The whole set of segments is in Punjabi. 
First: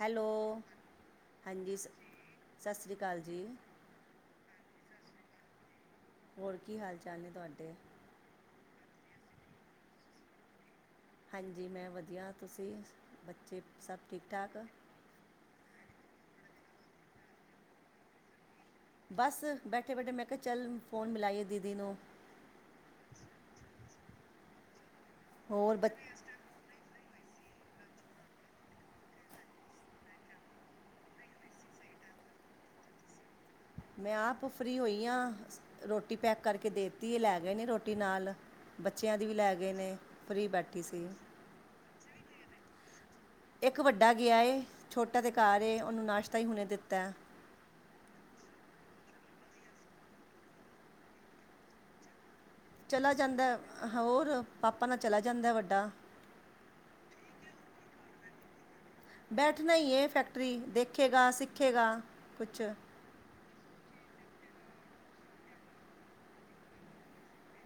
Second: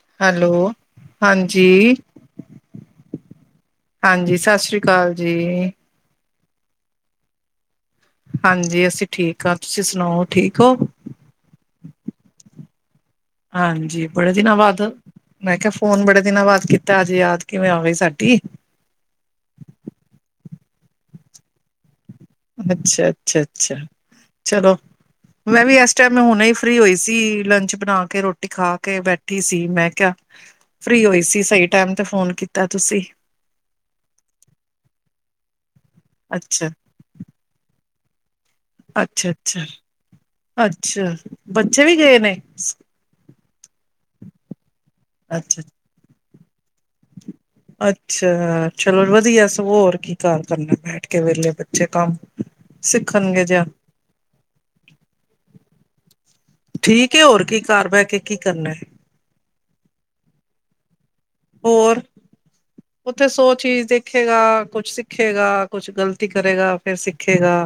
ਹੈਲੋ, ਹਾਂਜੀ ਸ ਸਸ ਰੀ ਕਾਲ ਜੀ। ਹਾਂਜੀ, ਸਸ ਰੀ ਕਾਲ ਜੀ। ਹੋਰ ਕੀ ਹਾਲ-ਚਾਲ ਨੇ ਤੁਆਡੇ? ਹਾਂਜੀ ਅਸੀਂ ਠੀਕ ਆਂ ਤੁਸੀਂ ਸੁਨਾਓ ਠੀਕ ਓ। ਹਾਂਜੀ ਮੈਂ ਵਦੀਆ ਤੁਸੀਂ ਬੱਚੇ ਸਭ ਹਾਂਜੀ, ਠੀਕ ਬੜੇ ਦਿਨਾਂ ਠਾਕ ਬਾਦ ਮੈਂ ਕਿਆ ਫੋਨ ਬੜੇ ਦਿਨਾਂ ਬਾਦ ਕੀਤਾ ਅੱਜ ਯਾਦ ਕਿਵੇਂ ਆ ਗਈ ਸਾਡੀ। ਬਸ, ਬੈਠੇ-ਬੈਠੇ ਮੈਂ ਕਿਆ ਚੱਲ ਫ਼ੋਨ ਮਿਲਾਈਏ ਦੀਦੀ ਨੂੰ। ਅੱਛਾ-ਅੱਛਾ-ਅੱਛਾ, ਚਲੋ ਮੈਂ ਵੀ ਹੋਰ ਬ ਐਸ ਟਾਈਮ ਹੁਨੇ ਈ ਫਰੀ ਹੋਈ ਸੀ, ਲੰਚ ਬਣਾ ਕੇ ਰੋਟੀ ਖਾ ਕੇ ਬੈਠੀ ਸੀ ਮੈਂ ਕਿਆ ਫਰੀ ਹੋਈ ਸੀ ਸਈ ਟੈਮ ਤੇ ਫੋਨ ਕੀਤਾ ਤੁਸੀਂ। ਮੈਂ ਆਪ ਫਰੀ ਹੋਈ ਆਂ, ਰੋਟੀ ਪੈਕ ਅੱਛਾ, ਕਰਕੇ ਦੇਤੀ ਏ ਲੈ ਗਏ ਨੇ ਰੋਟੀ ਨਾਲ। ਬੱਚਿਆਂ ਦੀ ਅੱਛਾ, ਵੀ ਲੈ ਅੱਛਾ, ਗਏ ਨੇ, ਫਰੀ ਬੈਠੀ ਸੀ। ਅੱਛਾ ਬੱਚੇ ਵੀ ਗਏ ਨੇ? ਇੱਕ ਵੱਡਾ ਗਿਆ ਏ, ਛੋਟਾ ਤੇ ਅੱਛਾ। ਘਰ ਏ ਓਨੂੰ ਨਾਸ਼ਤਾ ਈ ਹੁਨੇ ਦਿੱਤੈ। ਅੱਛਾ, ਚਲੋ ਵਦੀਆ ਐ ਸਗੋ ਹੋਰ ਕੀ ਘਰ ਕਰਨਾ ਬੈਠ ਕੇ ਵੇਲੇ ਬੱਚੇ ਕੰਮ ਚਲਾ ਸਿੱਖਣਗੇ ਜਾਂਦਾ, ਜਾਂ ਹੋਰ ਪਾਪਾ ਨਾਲ ਚਲਾ ਜਾਂਦਾ ਵੱਡਾ। ਠੀਕ ਏ ਹੋਰ ਕੀ ਘਰ ਬਹਿ ਕੇ ਕੀ ਕਰਨਾ। ਬੈਠਣਾ ਈ ਏ ਫੈਕਟਰੀ, ਦੇਖੇਗਾ ਸਿੱਖੇਗਾ ਕੁਛ ਓਥੇ ਸੌ ਚੀਜ਼ ਦੇਖੇਗਾ, ਕੁਛ ਸਿੱਖੇਗਾ ਕੁਛ ਗ਼ਲਤੀ ਕਰੇਗਾ ਫਿਰ ਸਿੱਖੇਗਾ।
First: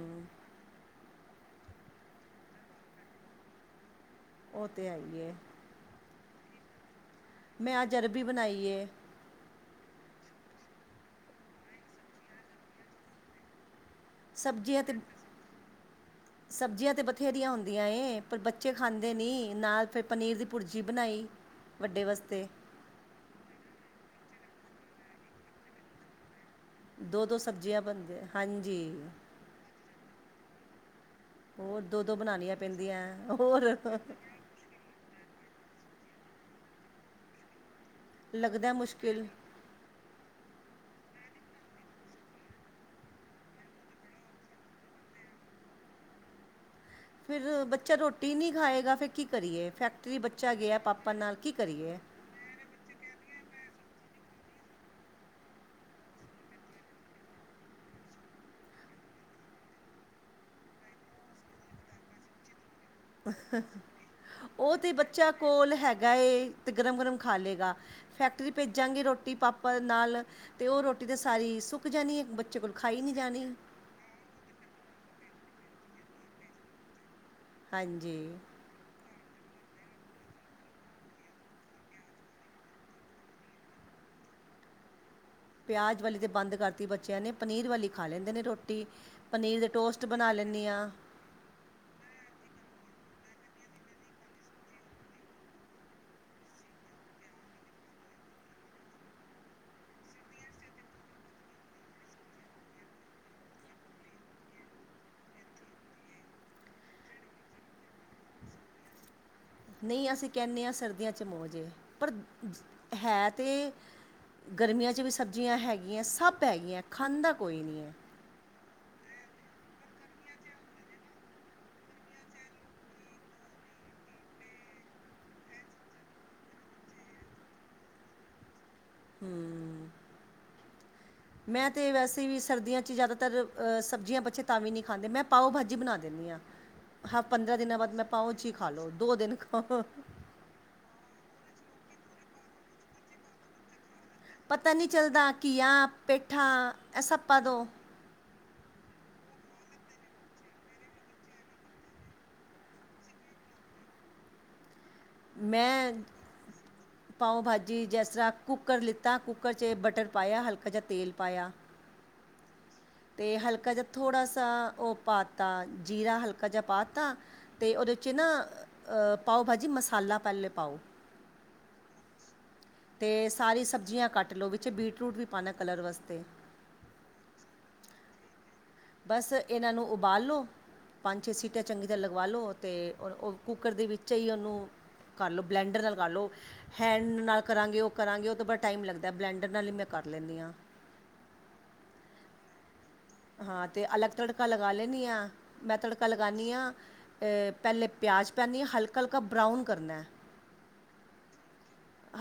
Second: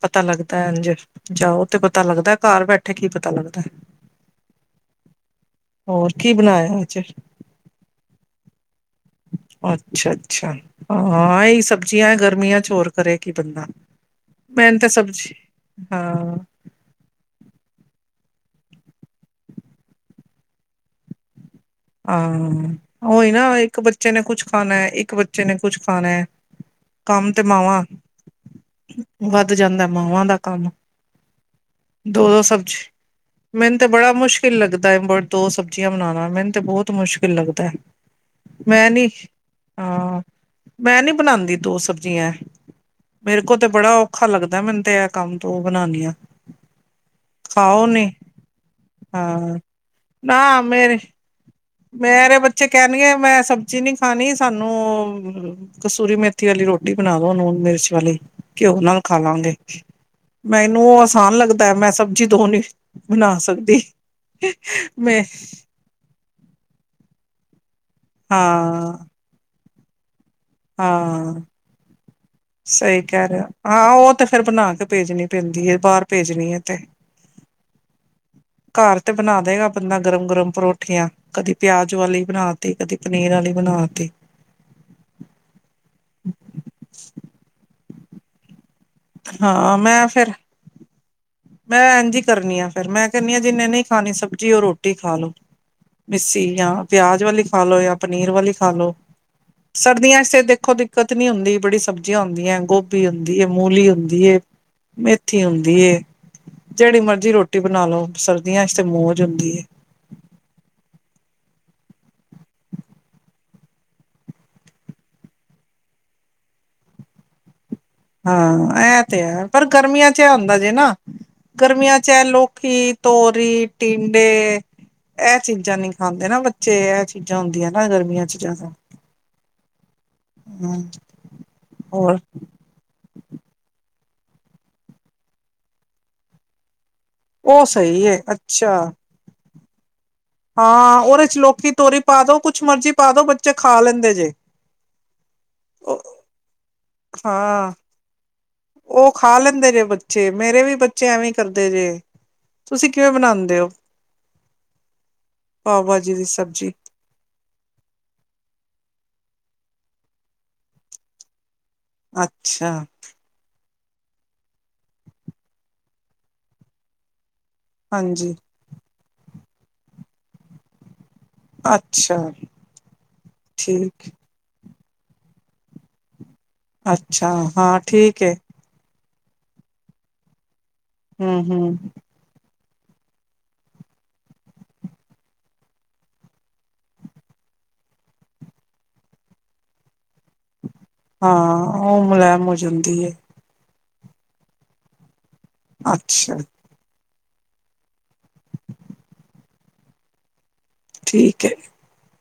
ਪਤਾ ਲੱਗਦਾ ਇੰਝ ਜਾਓ ਤੇ ਪਤਾ ਲੱਗਦਾ ਘਰ ਬੈਠੇ ਕੀ ਪਤਾ ਲੱਗਦਾ। ਉਹ ਤੇ ਹੈਂ ਈ ਏ। ਹੋਰ ਕੀ, ਬਣਾਇਆ ਅੱਜ? ਮੈਂ ਅੱਜ ਅਰਬੀ ਬਣਾਈ ਏ। ਅੱਛਾ -ਅੱਛਾ ਹਾਂ, ਇਹੀ ਸਬਜ਼ੀਆਂ ਗਰਮੀਆਂ ਚ ਹੋਰ ਕਰੇ ਕੀ ਬੰਦਾ। ਮੈਨੂੰ ਸਬਜ਼ੀਆਂ ਤੇ ਸਬਜ਼ੀ ਹਾਂ ਸਬਜ਼ੀਆਂ ਤੇ ਬਥੇਰੀਆਂ ਹੁੰਦੀਆਂ ਏ, ਪਰ ਬੱਚੇ ਖਾਂਦੇ ਨਹੀਂ, ਨਾਲ ਫਿਰ ਪਨੀਰ ਦੀ ਭੁਰਜੀ ਬਣਾਈ। ਵੱਡੇ ਹਾ ਵਾਸਤੇ ਉ ਈ ਨਾ, ਇੱਕ ਬੱਚੇ ਨੇ ਕੁੱਛ ਖਾਣਾ, ਇੱਕ ਬੱਚੇ ਨੇ ਕੁੱਛ ਖਾਣਾ ਹੈ ਦੋ- ਕੰਮ ਦੋ ਤੇ ਸਬਜ਼ੀਆਂ ਮਾਵਾਂ ਬਣਦੀਆ, ਹਾਂਜੀ। ਵੱਧ ਜਾਂਦਾ, ਮਾਵਾਂ ਦਾ ਕੰਮ। ਹੋਰ, ਦੋ -ਦੋ ਦੋ-ਦੋ ਬਣਾਉਣੀਆਂ ਸਬਜ਼ੀ ਪੈਂਦੀਆਂ ਹੋਰ ਮੈਨੂੰ ਤੇ ਬੜਾ ਮੁਸ਼ਕਿਲ ਲੱਗਦਾ ਦੋ ਸਬਜ਼ੀਆਂ ਬਣਾਣਾ ਮੈਨੂੰ ਤੇ ਬਹੁਤ ਮੁਸ਼ਕਿਲ ਲੱਗਦਾ ਐ ਲੱਗਦਾ ਮੈਂ ਨਈ, ਮੁਸ਼ਕਿਲ ਹਾਂ ਮੈਂ ਨਈ ਬਣਾਦੀ, ਦੋ ਸਬਜ਼ੀਆਂ ਮੇਰੇ ਕੋਲ ਤੇ ਬੜਾ ਔਖਾ ਲੱਗਦਾ, ਮੈਨੂੰ ਤੇ ਇਹ ਕੰਮ ਦੋ ਬਣਾਣੀਆ ਫਿਰ ਬੱਚਾ ਰੋਟੀ ਨਹੀਂ ਖਾਏਗਾ, ਫਿਰ ਕੀ ਹਾਂ ਕਰੀਏ, ਫੈਕਟਰੀ ਨਾ ਬੱਚਾ ਗਿਆ ਮੇਰੇ ਪਾਪਾ ਨਾਲ, ਕੀ ਕਰੀਏ ਮੇਰੇ ਬੱਚੇ ਕਹਿਣਗੇ, ਮੈਂ ਸਬਜ਼ੀ ਨੀ ਖਾਣੀ, ਸਾਨੂੰ ਕਸੂਰੀ ਮੇਥੀ ਵਾਲੀ, ਰੋਟੀ ਬਣਾ ਦੋ ਨੂਣ ਮਿਰਚ ਵਾਲੀ ਘਿਓ ਨਾਲ ਖਾਵਾਂਗੇ? ਮੈਨੂੰ, ਆਸਾਨ ਲੱਗਦਾ ਹੈ ਮੈਂ ਸਬਜ਼ੀ ਦੋ ਨ ਉਹ ਤੇ ਮੈਂ ਬੱਚਾ, ਕੋਲ ਹੈਗਾ ਗਾਏ ਤੇ ਗਰਮ-ਗਰਮ ਖਾ ਲਏਗਾ। ਫੈਕਟਰੀ ਹਾਂ ਭੇਜਾਂਗੇ ਰੋਟੀ ਪਾਪਾ ਨਾਲ ਅਤੇ ਉਹ ਰੋਟੀ ਤਾਂ ਹਾਂ ਸਾਰੀ ਸੁੱਕ ਜਾਣੀ, ਬੱਚੇ ਕੋਲ ਖਾਈ ਸਹੀ ਨਹੀਂ ਕਹਿ ਰਹੇ ਹੋ ਜਾਣੀ। ਹਾਂ ਉਹ ਤੇ ਫੇਰ ਬਣਾ ਕੇ ਭੇਜਣੀ ਪੈਂਦੀ ਏ ਬਾਹਰ ਭੇਜਣੀ ਹੈ ਤੇ? ਹਾਂਜੀ ਘਰ ਤੇ, ਬਣਾ ਦੇਗਾ ਬੰਦਾ ਗਰਮ- ਗਰਮ ਪਰੋਠੀਆਂ ਕਦੀ ਪਿਆਜ਼ ਵਾਲੀ, ਬਣਾ ਤੀ ਕਦੀ ਪਨੀਰ ਵਾਲੀ ਬਣਾ ਤੀ। ਪਿਆਜ਼ ਵਾਲੀ, ਤੇ ਬੰਦ ਕਰਤੀ ਬੱਚਿਆਂ ਨੇ ਪਨੀਰ ਵਾਲੀ ਖਾ ਲੈਂਦੇ ਨੇ ਰੋਟੀ ਰੋਟੀ ਪਨੀਰ ਦੇ ਹਾਂ ਟੋਸਟ, ਮੈਂ ਫੇਰ ਬਣਾ ਲੈਂਣੀ ਆ। ਮੈਂ ਇੰਝ ਈ ਕਰਨੀ ਆ ਫ਼ਿਰ ਮੈਂ ਕਹਿੰਦੀ ਹਾਂ ਜਿੰਨੇ ਨਹੀਂ ਖਾਣੀ ਸਬਜ਼ੀ, ਉਹ ਰੋਟੀ ਖਾ ਲੋ ਮਿੱਸੀ ਜਾਂ ਪਿਆਜ, ਵਾਲੀ ਖਾ ਲੋ ਜਾਂ ਪਨੀਰ, ਵਾਲੀ ਖਾ ਲ ਲੋ ਸਰਦੀਆ ਚ ਤੇ ਦੇਖੋ ਦਿੱਕਤ ਨੀ ਹੁੰਦੀ, ਬੜੀ ਸਬਜ਼ੀਆਂ ਹੁੰਦੀਆਂ ਗੋਭੀ, ਹੁੰਦੀ ਮੂਲੀ ਹੁੰਦੀ ਏ ਮੇਥੀ, ਹੁੰਦੀ ਏ ਜਿਹੜੀ ਮਰਜ਼ੀ ਰੋਟੀ ਬਣਾ ਲਓ ਸਰਦੀਆਂ ਚ ਤੇ ਮੌਜ ਹੁੰਦੀ ਏ। ਨਹੀਂ ਅਸੀਂ ਕਹਿੰਦੇ ਹਾਂ ਸਰਦੀਆਂ 'ਚ ਮੌੋਜੇ ਪਰ ਹੈ ਤੇ ਗਰਮੀਆਂ 'ਚ ਵੀ ਸਬਜ਼ੀਆਂ ਹੈਗੀਆਂ ਸਭ ਹੈਗੀਆਂ ਖਾਂਦਾ ਕੋਈ ਨਹੀਂ ਹੈ। ਹਾਂ ਇਹ ਤੇ ਹੈ ਪਰ ਗਰਮੀਆਂ ਚ ਇਹ ਹੁੰਦਾ ਜੇ ਨਾ ਗਰਮੀਆਂ ਚ ਏ ਲੋਕੀ, ਤੋਰੀ, ਟਿੰਡੇ। ਇਹ ਚੀਜ਼ਾਂ ਨੀ ਖਾਂਦੇ ਨਾ ਬੱਚੇ ਇਹ ਚੀਜ਼ਾਂ ਹੁੰਦੀਆਂ ਨਾ ਗਰਮੀਆਂ ਚ ਜਿਆਦਾ। ਹਮ ਮੈਂ ਤਾਂ ਹੋਰ ਵੈਸੇ ਵੀ ਸਰਦੀਆਂ 'ਚ ਜ਼ਿਆਦਾਤਰ। ਅ ਸਬਜ਼ੀਆਂ ਬੱਚੇ ਤਾਂ ਵੀ ਨਹੀਂ ਖਾਂਦੇ ਮੈਂ ਪਾਓ ਭਾਜੀ ਬਣਾ ਦਿੰਦੀ ਹਾਂ। ਹਾਂ ਪੰਦਰਾਂ ਉਹ ਦਿਨਾਂ ਬਾਅਦ ਮੈਂ ਸਹੀ ਹੈ ਪਾਓਚ ਹੀ ਖਾ ਅੱਛਾ ਲੋ ਦੋ ਦਿਨ ਖਾਓ। ਹਾਂ ਉਹਦੇ ਚ ਲੋਕੀ ਤੋਰੀ ਪਾ ਦੋ ਕੁਛ ਮਰਜੀ ਪਾ ਦੋ ਬੱਚੇ ਖਾ ਲੈਂਦੇ। ਜੇ ਪਤਾ ਨਹੀਂ ਚੱਲਦਾ ਘੀਆ ਪੇਠਾ ਐ ਸਬ ਪਾ ਦੋ। ਹਾਂ ਉਹ ਖਾ ਲੈਂਦੇ ਜੇ ਬੱਚੇ ਮੇਰੇ ਵੀ ਬੱਚੇ ਐਵੇਂ ਕਰਦੇ ਜੇ ਤੁਸੀਂ ਕਿਵੇਂ ਬਣਾਉਂਦੇ ਹੋ? ਪਾਓ ਮੈਂ ਭਾਜੀ ਦੀ ਸਬਜ਼ੀ ਪਾਓ ਭਾਜੀ ਜਿਸ ਤਰ੍ਹਾਂ ਕੁੱਕਰ ਲਿੱਤਾ ਕੁੱਕਰ 'ਚ ਬਟਰ ਪਾਇਆ ਹਲਕਾ ਜਿਹਾ ਤੇਲ ਪਾਇਆ। ਅੱਛਾ ਤੇ ਹਲਕਾ ਜਿਹਾ ਥੋੜ੍ਹਾ ਸ ਉਹ ਪਾ ਤਾ ਜੀਰਾ ਹਲਕਾ ਜਿਹਾ ਪਾ ਤਾ ਅਤੇ ਉਹਦੇ 'ਚ ਨਾ, ਹਾਂਜੀ ਪਾਓ ਭਾਜੀ ਮਸਾਲਾ ਪਹਿਲੇ ਪਾਓ ਅੱਛਾ ਤੇ ਸਾਰੀ ਸਬਜ਼ੀਆਂ ਠੀਕ ਕੱਟ ਲਓ, ਵਿੱਚ ਬੀਟਰੂਟ ਵੀ ਪਾਉਣਾ ਕਲਰ ਵਾਸਤੇ ਅੱਛਾ, ਹਾਂ ਠੀਕ ਹੈ ਬਸ ਇਹਨਾਂ ਨੂੰ ਉਬਾਲ ਲਓ, ਪੰਜ -ਛੇ ਹੂੰ ਸੀਟਾਂ ਹੂੰ ਚੰਗੀ ਤਰ੍ਹਾਂ ਲੱ ਉਵਾ ਲਓ ਤੇ ਉਹ, ਉਹ ਕੁੱਕਰ ਦੇ ਵਿੱਚ ਹੀ, ਉਹਨੂੰ ਕਰ ਲਓ, ਬਲੈਂਡਰ ਨਾਲ ਲਗਾ ਲਓ ਹੈਂਣ ਨਾਲ ਕਰਾਂਗੇ, ਉਹ ਕਰਾਂਗੇ ਉਹ ਤਾਂ ਬੜਾ ਟਾਈਮ ਲੱਗਦਾ, ਬਲੈਂਡਰ ਨਾਲ ਹੀ ਮੈਂ ਕਰ ਲੈਂਦੀ ਹਾਂ ਹਾਂ, ਉਹ ਮਲੈਮ ਹੋ ਜਾਂਦੀ ਹੈ ਹਾਂ, ਤੇ ਅਲੱਗ ਤੜਕਾ ਲਗਾ ਲੈਂਦੀ ਆ, ਮੈਂ ਤੜਕਾ ਅੱਛਾ ਲਗਾਉਨੀ ਆਂ ਪਹਿਲੇ ਪਿਆਜ਼ ਪਉਨੀ ਹਾਂ, ਹਲਕਾ 'ਹਲਕਾ ਬਰਾਊਨ ਕਰਨਾ ਠੀਕ ਹੈ ਜ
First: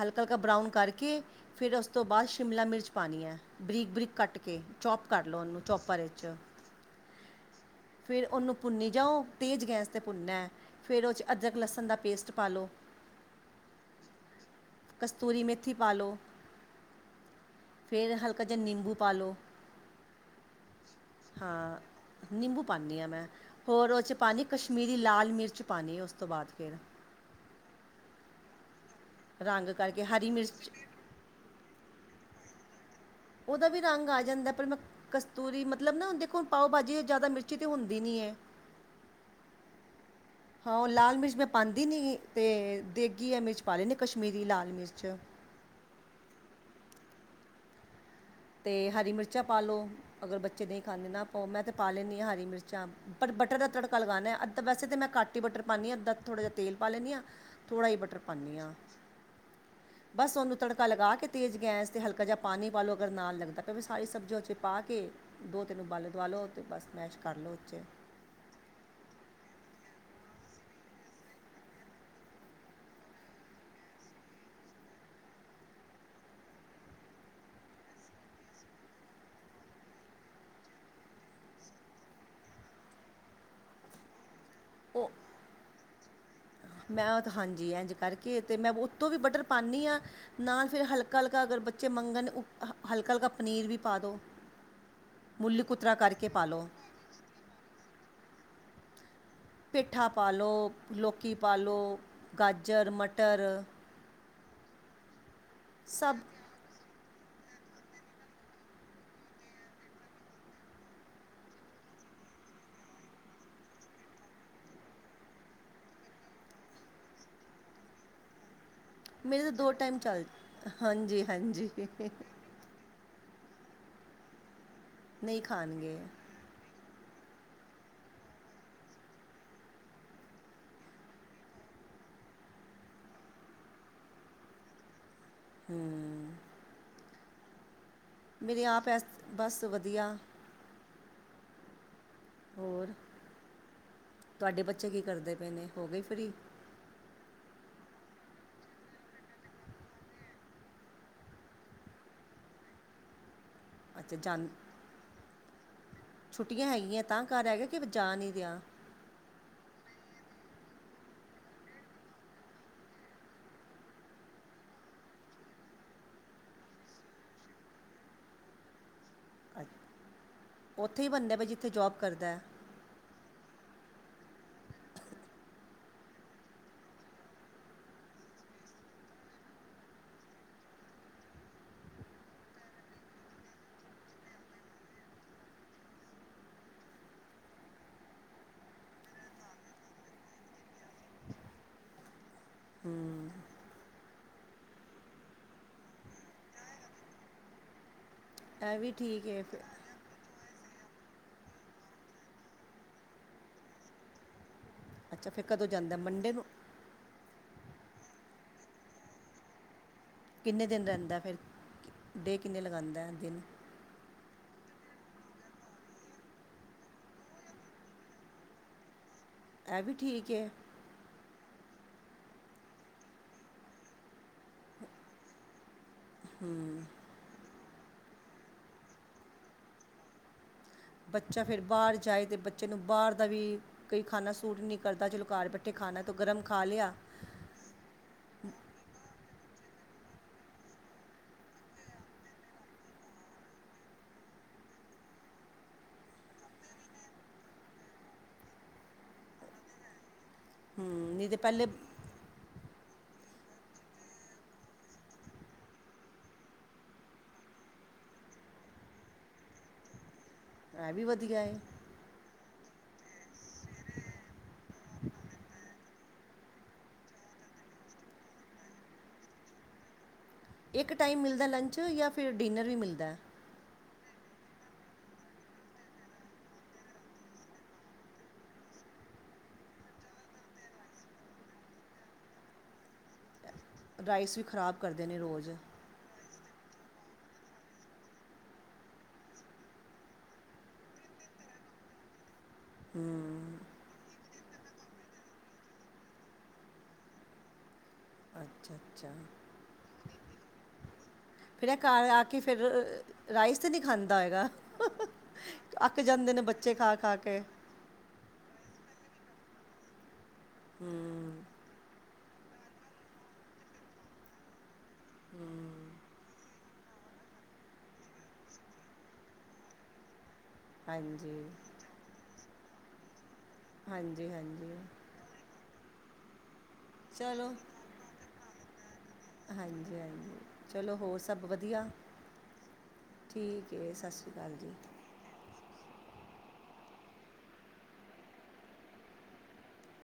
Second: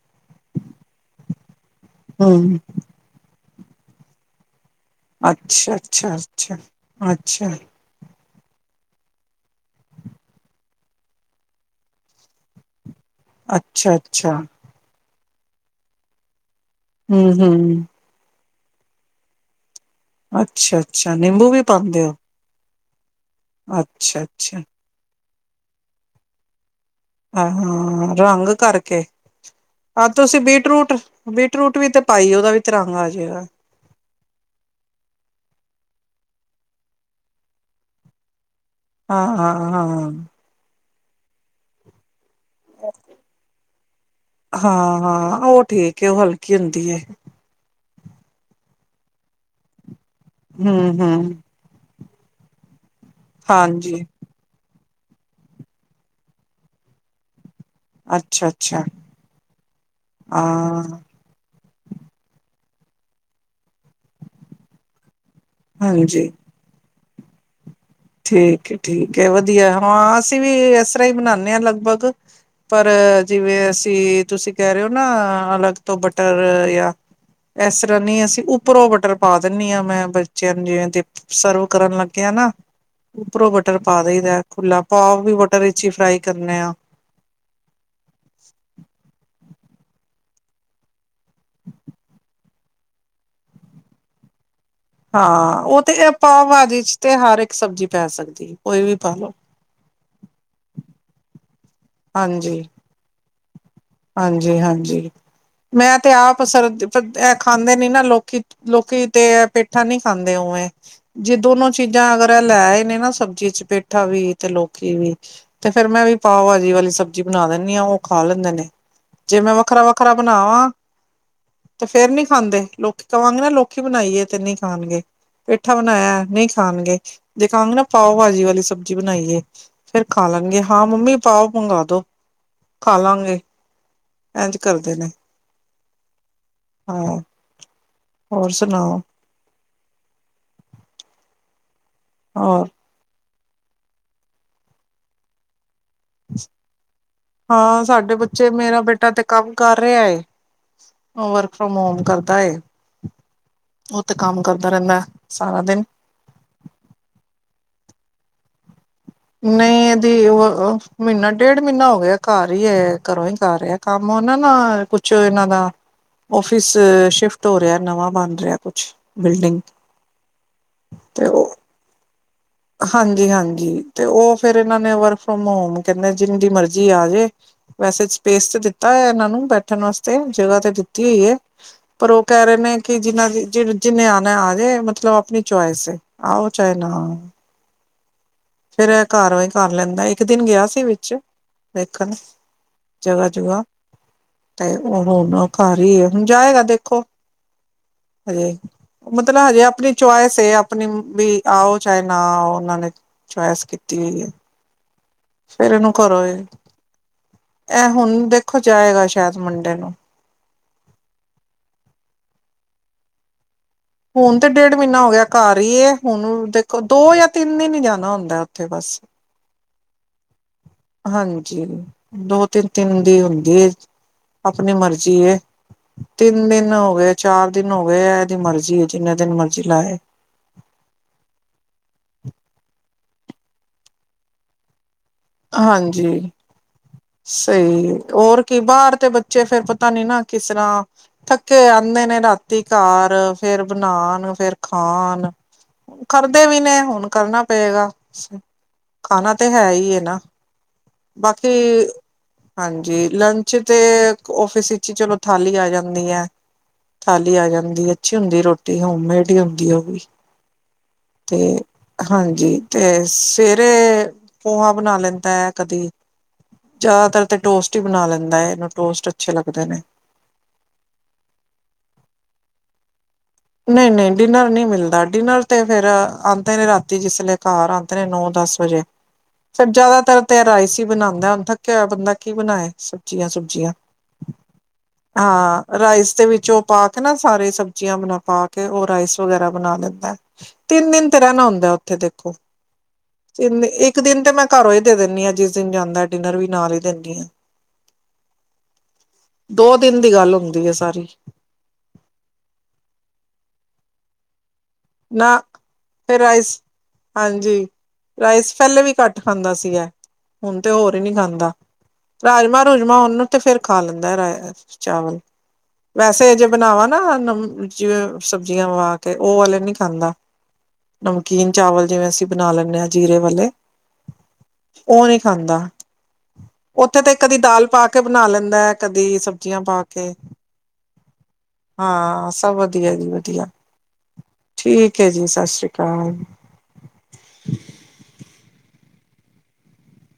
ਹਲਕਾ- ਹਲਕਾ ਬਰਾਊਨ ਕਰਕੇ, ਫਿਰ ਉਸ ਤੋਂ ਬਾਅਦ ਹੂੰ ਸ਼ਿਮਲਾ ਮਿਰਚ ਪਾਣੀ ਹੈ, ਬਰੀਕ- ਬਰੀਕ ਕੱਟ ਕੇ ਓਕੇ, ਚੌਪ ਕਰ ਲਓ, ਉਹਨੂੰ ਅੱਛਾ ਚੌਪਰ ਅੱਛਾ 'ਚ ਅੱਛਾ ਅੱਛਾ ਫਿਰ ਉਹਨੂੰ ਭੁੰਨੀ ਜਾਓ ਤੇਜ਼ ਗੈਸ 'ਤੇ ਭੁੰਨਨਾ ਫਿਰ ਓ 'ਚ ਅਦਰਕ ਲਸਣ ਦਾ ਪੇਸਟ ਪਾਲੋ। ਅੱਛਾ- ਅੱਛਾ ਕਸਤੂਰੀ ਮੇਥੀ ਪਾਲੋ ਹਮ ਹਮ ਫਿਰ ਹਲਕਾ ਜਿਹਾ ਨਿੰਬੂ ਪਾ ਲਉ ਅੱਛਾ- ਅੱਛਾ, ਨਿੰਬੂ ਵੀ ਹਾਂ ਪਾਉਂਦੇ ਹੋ ਨਿੰਬੂ ਪਾਉਂਦੀ ਹਾਂ ਮੈਂ, ਹੋਰ ਉਹ 'ਚ ਅੱਛਾ ਪਾਉਣੀ ਅੱਛਾ ਕਸ਼ਮੀਰੀ ਲਾਲ ਮਿਰਚ ਪਾਉਣੀ ਉਸ ਤੋਂ ਬਾਅਦ ਫਿਰ ਹ, ਰੰਗ ਕਰਕੇ, ਰੰਗ ਕਰਕੇ ਆ ਹਰੀ ਤੁਸੀਂ ਬੀਟ ਮਿਰਚ ਰੂਟ ਬੀਟ ਰੂਟ ਵੀ ਤੇ ਪਾਈ, ਉਹਦਾ ਵੀ ਤਿਰੰਗ ਆ ਜਾਏਗਾ ਉਹਦਾ ਵੀ ਰੰਗ ਆ ਜਾਂਦਾ, ਪਰ ਮੈਂ ਕਸਤੂਰੀ, ਮਤਲਬ ਨਾ ਦੇਖੋ ਪਾਓ ਭਾਜੀ ਜ਼ਿਆਦਾ ਮਿਰਚੀ ਤਾਂ ਹੁੰਦੀ ਨੀ ਹੈ ਹਾਂ- ਹਾਂ- ਹਾਂ ਹਾਂ ਉਹ ਲਾਲ ਮਿਰਚ ਮੈਂ ਪਾਂਦੀ ਨਹੀਂ, ਤੇ ਦੇਗੀ ਹੈ ਮਿਰਚ ਪਾਲ ਲਈ ਨੇ ਕਸ਼ਮੀਰੀ ਲਾਲ ਹਾਂ ਮਿਰਚ ਹਾਂ ਉਹ ਠੀਕ ਘਿਉ ਹਲਕੀ ਹੁੰਦੀ ਹੈ ਤੇ ਹਰੀ ਮਿਰਚਾਂ ਪਾ ਲਉ, ਅਗਰ ਬੱਚੇ ਹੂੰ ਨਹੀਂ ਖਾਂਦੇ ਹੂੰ ਨਾ ਪਾਓ ਮੈਂ ਤਾਂ ਪਾ ਲੈਂਦੀ ਹਾਂ ਹਰੀ ਮਿਰਚਾਂ ਪਰ ਬਟਰ ਦਾ ਤੜਕਾ ਹਾਂਜੀ ਲਗਾਉਦੇ ਹੈ ਅਧ ਵੈਸੇ ਤਾਂ ਮੈਂ ਕੱਟ ਹੀ ਬਟਰ ਪਾਉਂਦੀ ਹਾਂ, ਅੱਧਾਥੋੜ੍ਹਾ ਜਿਹਾ ਤੇਲ ਪਾ ਲੈਂਨੀ ਹਾਂ ਥੋੜ੍ਹਾ ਜਿ ਬਟਰ ਅੱਛਾ ਪਾਉਂਦੀ ਹਾਂ, ਅੱਛਾ ਬਸ ਉਹਨੂੰ ਹਾਂ, ਤੜਕਾ ਲਗਾ ਕੇ ਤੇਜ਼ ਗੈਸ 'ਤੇ ਹਲਕਾ ਜਿਹਾ ਪਾਣੀ ਪਾ ਲਓ, ਅਗਰ ਨਾਲ ਲੱਗਦਾ ਤਾਂ ਵੀ ਸਾਰੀ ਸਬਜ਼ੀ ਉਹਦੇ 'ਚ ਪਾ ਕੇ ਦੋ ਤਿੰਨ ਉਬਾਲੇ ਦੁਆ ਹਾਂਜੀ। ਲਓ, ਤੇ ਬਸ ਮੈਸ਼ ਕਰ ਲਓ 'ਚ ਠੀਕ ਐ, ਠੀਕ ਐ ਵਧੀਆ, ਹਾਂ ਅਸੀਂ ਵੀ ਇਸ ਤਰ੍ਹਾਂ ਹੀ ਬਣਾਉਦੇ ਹਾਂ ਲਗਭਗ ਪਰ, ਜਿਵੇਂ ਅਸੀਂ ਤੁਸੀਂ ਕਹਿ ਰਹੇ ਹੋ ਨਾ ਅਲੱਗ ਤੋਂ ਬਟਰ ਜਾਂ ਇਸ ਤਰ੍ਹਾਂ ਨੀ ਅਸੀਂ, ਉੱਪਰੋਂ ਬਟਰ ਪਾ ਦਿੰਦੀ ਹਾਂ ਮੈਂ ਬੱਚਿਆਂ ਨੂੰ ਜਿਵੇਂ ਸਰਵ ਕਰਨ ਲੱਗੇ ਆ ਨਾ ਉਪਰੋਂ ਬਟਰ ਪਾ ਦੇ ਹੀਦਾ ਖੁਲਾ, ਉਹ ਪਾਵ ਵੀ ਬਟਰ 'ਚ ਹੀ ਫਰਾਈ ਕਰਨਾ ਮੈਂ ਉਹ ਤਾਂ ਹਾਂਜੀ ਇਂਝ ਕਰਕੇ, ਤੇ ਮੈਂ ਉੱਤੋਂ ਵੀ ਬਟਰ ਪਾਉਂਦੀ ਹਾਂ ਨਾਲ ਫਿਰ ਹਲਕਾ- ਹਲਕਾ ਅਗਰ ਬੱਚੇ ਮੰਗਣ, ਹਲਕਾ- ਹਲਕਾ ਪਨੀਰ ਵੀ ਪਾ ਦੋ ਹਾਂ, ਉਹ ਤੇ ਪਾਓ ਪਾ ਲਓ ਬਾਜੀ 'ਚ ਤੇ ਹਰ ਇੱਕ ਸਬਜ਼ੀ ਪੈ ਸਕਦੀ, ਕੋਈ ਵੀ ਪਾ ਲਓ ਪੇਠਾ ਪਾ ਲਓ, ਲੋਕੀ ਪਾ ਲਓ, ਹਾਂਜੀ, ਗਾਜਰ, ਮਟਰ ਹਾਂਜੀ- ਹਾਂਜੀ, ਮੈਂ ਤੇ ਸਭ ਆਪ ਸਰਦੀ ਖਾਂਦੇ ਨੀ ਨਾ ਲੋਕੀ ਲੋਕੀ ਤੇ ਪੇਠਾ ਨੀ ਖਾਂਦੇ ਵੇਂ ਜੇ ਦੋਨੋ ਚੀਜ਼ਾਂ ਅਗਰ ਇਹ ਲੈਏ ਨੇ ਨਾ ਸਬਜ਼ੀ ਚ ਪੇਠਾ ਵੀ ਤੇ ਲੋਕੀ ਵੀ ਤੇ ਫੇਰ ਮੈਂ ਵੀ ਪਾਓ ਭਾਜੀ ਵਾਲੀ ਸਬਜ਼ੀ ਬਣਾ ਦਿੰਦੀ ਹਾਂ ਉਹ ਖਾ ਲੈਂਦੇ ਨੇ ਜੇ ਮੇਰੇ ਤਾਂ ਮੈਂ ਦੋ ਵੱਖਰਾ ਟਾਈਮ ਵੱਖਰਾ ਚੱਲ ਬਣਾਵਾਂ ਹਾਂਜੀ ਹਾਂਜੀ ਤੇ ਫੇਰ ਨੀ ਖਾਂਦੇ ਲੋਕੀ ਕਵਾਂਗੀ ਨਾ ਲੋਕੀ ਬਣਾਈਏ ਤੇ ਨਹੀਂ ਖਾਣਗੇ ਨਹੀਂ ਪੇਠਾ ਖਾਣਗੇ ਬਣਾਇਆ ਨਹੀਂ ਖਾਣਗੇ ਜੇ ਕਵਾਂਗੀ ਨਾ ਪਾਓ ਭਾਜੀ ਵਾਲੀ ਸਬਜ਼ਜੀ ਬਣਾਈ ਏ ਫੇਰ ਖਾ ਲਾਂਗੇ ਹਾਂ ਮੰਮੀ ਪਾਓ ਮੰਗਾ ਦੋ ਖਾ ਲਾਂਗੇ ਇਂਝ ਕਰਦੇ ਨੇ ਹੂ ਹਾਂ ਹੋਰ ਮੇਰੇ ਆਪ ਐ ਸੁਣਾਓ ਬਸ ਵਧੀਆ ਹੋਰ ਤੁਹਾਡੇ ਬੱਚੇ ਕੀ ਕਰਦੇ ਪਏ ਨੇ, ਹੋ ਗਏ ਹਾਂ ਸਾਡੇ ਬੱਚੇ ਮੇਰਾ ਬੇਟਾ ਤੇ ਕੰਮ ਕਰ ਰਿਹਾ ਹੈ ਵਰਕ ਫਰੋਮ ਹੋਮ ਕਰਦਾ ਏ, ਔ ਤੇ ਅੱਛਾ ਕੰਮ ਜਾਣ ਕਰਦਾ ਰਹਿੰਦਾ ਸਾਰਾ ਦਿਨ ਛੁੱਟੀਆਂ ਹੈਗੀਆਂ ਤਾਂ ਘਰ ਹੈਗਾ ਕਿ ਜਾ ਨਹੀਂ ਰੇਆਂ। ਨਹੀਂ ਇਹਦੀ ਮਹੀਨਾ ਡੇਢ ਮਹੀਨਾ ਹੋ ਗਿਆ ਘਰ ਹੀ ਹੈ ਘਰੋਂ ਹੀ ਕਰ ਰਿਹਾ ਕੰਮ ਉਹ ਨਾ ਨਾ ਕੁਛ ਇਹਨਾਂ ਦਾ ਆਫ਼ਿਸ ਸ਼ਿਫਟ ਹੋ ਰਿਹਾ ਨਵਾਂ ਬਣ ਰਿਹਾ ਕੁਛ ਬਿਲਡਿੰਗ ਉੱਥੇ ਹੀ ਤੇ ਬਣਦਾ ਪਯਾ, ਉਹ ਜਿੱਥੇ ਜੋਬ ਕਰਦਾ ਹਾਂਜੀ ਹਾਂਜੀ ਤੇ ਉਹ ਫੇਰ ਇਹਨਾਂ ਨੇ ਵਰਕ ਫਰੋਮ ਹੋਮ ਕਹਿੰਦੇ ਜਿੰਦੀ ਮਰਜੀ ਆ ਜੇ ਵੈਸੇ ਸਪੇਸ ਤੇ ਦਿੱਤਾ ਇਹਨਾਂ ਨੂੰ ਬੈਠਣ ਵਾਸਤੇ ਜਗ੍ਹਾ ਤੇ ਦਿੱਤੀ ਹੋਈ ਹੈ ਪਰ ਉਹ ਕਹਿ ਰਹੇ ਨੇ ਕਿ ਜਿਨਾ ਦੀ ਜਿੰਨੇ ਆ ਨਾ ਆ ਜੇ ਮਤਲਬ ਆਪਣੀ ਚੁਇਸ ਐ, ਆਔ ਚਾਹੇ ਨਾ ਆਔ ਫੇਰ ਇਹ ਘਰੋਂ ਈ ਕਰ ਲੈਂਦਾ ਇੱਕ ਦਿਨ ਗਿਆ ਸੀ ਵਿੱਚ ਦੇੇਖਣ ਜਗਹ ਜੁਗਹ ਤੇ ਉਹ ਹੁਣ ਘਾਰ ਈ ਹੈ, ਹੁਣ ਜਾਏਗਾ ਦੇਖੋ ਹਜੇ ਇਹ ਵੀ ਠੀਕ ਹੈ ਮਤਲਬ ਫਿਰ ਹਜੇ ਆਪਣੀ ਚੋਅਸ ਇਸ ਇਹ ਆਪਣੀ ਵੀ ਆਓ ਚਾਹੇ ਨਾ ਆਓ ਉਹਨਾਂ ਨੇ ਚੋਅਸ ਇਸ ਕੀਤੀ ਹੋਈ ਹੈ ਅੱਛਾ ਫਿਰ ਕਦੋਂ ਫੇਰ ਇਹਨੂੰ ਜਾਂਦਾ ਘਰੋਂ ਮੰਡੇ ਈ, ਨੂੰ ਇਹ ਹੁਣ ਦੇਖੋ ਜਾਏਗਾ ਸ਼ਾਇਦ ਮੰਡੇ ਨੂੰ ਕਿੰਨੇ ਦਿਨ ਰਹਿੰਦਾ ਫਿਰ, ਡੇ ਕਿੰਨੇ ਲਗਾਉਂਦਾ ਦਿਨ ਹੁਣ ਤੇ ਡੇਢ ਮਹੀਨਾ ਹੋ ਗਿਆ ਘਰ ਈ ਹੈ, ਹੁਣ ਦੇਖੋ ਦੋ ਜਾਂ ਤਿੰਨ ਦਿਨ ਹੀ ਜਾਣਾ ਹੁੰਦਾ ਉੱਥੇ ਬਸ ਇਹ ਵੀ ਠੀਕ ਐ ਹਾਂਜੀ ਦੋ ਤਿੰਨ ਤਿੰਨ ਦੀ ਹੁੰਦੀ ਹੈ ਆਪਣੀ ਮਰਜ਼ੀ ਐ ਤਿੰਨ ਦਿਨ ਹੋ ਗਏ, ਚਾਰ ਦਿਨ ਹੋ ਗਏ ਇਹਦੀ ਮਰਜ਼ੀ ਜਿੰਨੇ ਦਿਨ ਮਰਜੀ ਲਾਏ। ਬੱਚਾ ਫਿਰ ਬਾਹਰ ਜਾਏ ਤੇ ਬੱਚੇ ਨੂੰ ਬਾਹਰ ਦਾ ਵੀ ਕਈ ਖਾਨਾ ਸੂਟ ਨਹੀਂ ਕਰਦਾ ਚਲੋ ਕਾਰ ਬੈਠੇ ਖਾਣਾ ਤਾਂ ਹਾਂਜੀ ਗਰਮ ਖਾ ਲਿਆ ਸਹੀ ਏ, ਹੋਰ ਕੀ ਬਾਹਰ ਤੇ ਬੱਚੇ ਫੇਰ ਪਤਾ ਨੀ ਨਾ ਕਿਸ ਤਰ੍ਹਾਂ ਥੱਕੇ ਆਉਂਦੇ ਨੇ ਰਾਤੀ ਘਰ ਫੇਰ ਬਣਾਉਣ ਫੇਰ ਖਾਣ ਕਰਦੇ ਵੀ ਨੇ ਹੁਣ ਕਰਨਾ ਪਏਗਾ ਖਾਣਾ ਤੇ ਹੈ ਹੀ ਨਾ ਹੂੰ ਨਹੀਂ ਤੇ ਬਾਕੀ ਪਹਿਲੇ ਹਾਂਜੀ ਲੰਚ ਤੇ ਆਫ਼ਿਸ ਵਿੱਚ ਹੀ ਚਲੋ ਥਾਲੀ ਆ ਜਾਂਦੀ ਹੈ ਥਾਲੀ ਆ ਜਾਂਦੀ ਏ, ਅੱਛੀ ਹੁੰਦੀ ਰੋਟੀ ਹੋਮਮੇਡ ਹੀ ਹੁੰਦੀ ਉਹ ਵੀ ਐ ਵੀ ਤੇ ਵਧੀਆ ਹੈ ਹਾਂਜੀ ਤੇ ਸਵੇਰੇ ਪੋਹਾ ਬਣਾ ਲੈਂਦਾ ਹੈ ਕਦੀ ਜ਼ਿਆਦਾਤਰ ਤੇ ਟੋਸਟ ਹੀ ਬਣਾ ਲੈਂਦਾ ਹੈ ਇਹਨੂੰ ਟੋਸਟ ਅੱਛੇ ਲੱਗਦੇ ਨੇ ਇੱਕ ਟਾਈਮ ਮਿਲਦਾ ਲੰਚ ਜਾਂ ਫਿਰ ਡਿਨਰ ਵੀ ਮਿਲਦਾ। ਨਹੀਂ ਨਹੀਂ ਡਿਨਰ ਨਹੀਂ ਮਿਲਦਾ, ਡਿਨਰ ਤੇ ਫੇਰ ਆਉਂਦੇ ਨੇ ਰਾਤੀ ਜਿਸ ਲੇ। ਘਰ ਆਉਂਦੇ ਨੇ ਨੌ ਦਸ ਵਜੇ। ਫਿਰ ਜ਼ਿਆਦਾਤਰ ਤੇ ਰਾਈਸ ਹੀ ਬਣਾਉਂਦਾ, ਹੁਣ ਥਕਿਆ ਹੋਇਆ ਬੰਦਾ ਕੀ ਬਣਾਏ ਸਬਜ਼ੀਆਂ ਸੁਬਜੀਆਂ? ਰਾਈਸ ਵੀ ਖਰਾਬ ਕਰਦੇ ਨੇ ਰੋਜ਼ ਰਾਈਸ ਦੇ ਵਿੱਚ ਉਹ ਪਾ ਕੇ ਨਾ ਸਾਰੇ ਸਬਜ਼ੀਆਂ ਬਣਾ ਪਾ ਕੇ ਉਹ ਰਾਈਸ ਵਗੈਰਾ ਬਣਾ ਲੈਂਦਾ, ਤਿੰਨ ਦਿਨ ਤੇ ਰਹਿਣਾ ਹੁੰਦਾ ਉੱਥੇ ਦੇਖੋ ਹੂੰ ਤਿਨ, ਇੱਕ ਦਿਨ ਤੇ ਮੈਂ ਘਰੋਂ ਹੀ ਦੇ ਦਿੰਦੀ ਹਾਂ, ਜਿਸ ਦਿਨ ਜਾਂਦਾ, ਡਿਨਰ ਵੀ ਨਾਲ ਹੀ ਦਿੰਦੀ ਆ। ਅੱਛਾ ਅੱਛਾ ਦੋ ਦਿਨ ਦੀ ਗੱਲ ਹੁੰਦੀ ਹੈ ਸਾਰੀ। ਫਿਰ ਇਹ ਘਰ ਆ ਕੇ, ਫਿਰ ਰਾਈਸ ਤੇ ਨਹੀਂ ਖਾਂਦਾ ਹੋਏਗਾ। ਨਾ ਅੱਕ ਫਿਰ ਜਾਂਦੇ ਨੇ ਰਾਈਸ ਬੱਚੇ ਖਾ ਖਾ ਕੇ ਹਾਂਜੀ ਰਾਈਸ ਪਹਿਲੇ ਵੀ ਘੱਟ ਖਾਂਦਾ ਸੀਗਾ ਏ, ਹੁਣ ਤੇ ਹੋਰ ਹੀ ਨਹੀ ਹੂੰ ਖਾਂਦਾ। ਰਾਜਮਾਂ ਰੂਜਮਾਂ ਉਹਨੂੰ ਤੇ ਫੇਰ ਖਾ ਲੈਂਦਾ ਹੈ ਏ ਚਾਵਲ ਵੈਸੇ ਜੇ ਬਣਾਵਾਾਂ ਨਾ ਜਿਵੇ ਸਬਜ਼ੀਆਂ ਵਵਾ ਕੇ, ਉਹ ਵਾਲੇ ਨੀ ਖਾਂਦਾ। ਹਾਂਜੀ ਨਮਕੀਨ ਚਾਵਲ ਜਿਵੇਂ ਅਸੀਂ ਬਣਾ ਲੈਂਦੇ ਹਾਂ ਜੀਰੇ ਵਾਲੇ ਹਾਂਜੀ, ਹਾਂਜੀ। ਉਹ ਨਹੀਂ ਖਾਂਦਾ, ਉੱਥੇ ਤੇ ਕਦੀ ਚਲੋ ਦਾਲ ਪਾ ਕੇ ਬਣਾ ਲੈਂਦਾ, ਕਦੀ ਸਬ ਹਾਂਜੀ, ਹਾਂਜੀ ਚਲੋ ਹੋ ਸ ਸਭ ਵਧੀਆ, ਹਾਂ ਸਭ ਵਧੀਆ ਜੀ ਵਧੀਆ ਠੀਕ ਹੈ, ਸਤਿ ਸ਼੍ਰੀ ਅਕਾਲ ਜੀ। ਠੀਕ ਜੀ, ਸਤਿ ਸ਼੍ਰੀ ਅਕਾਲ।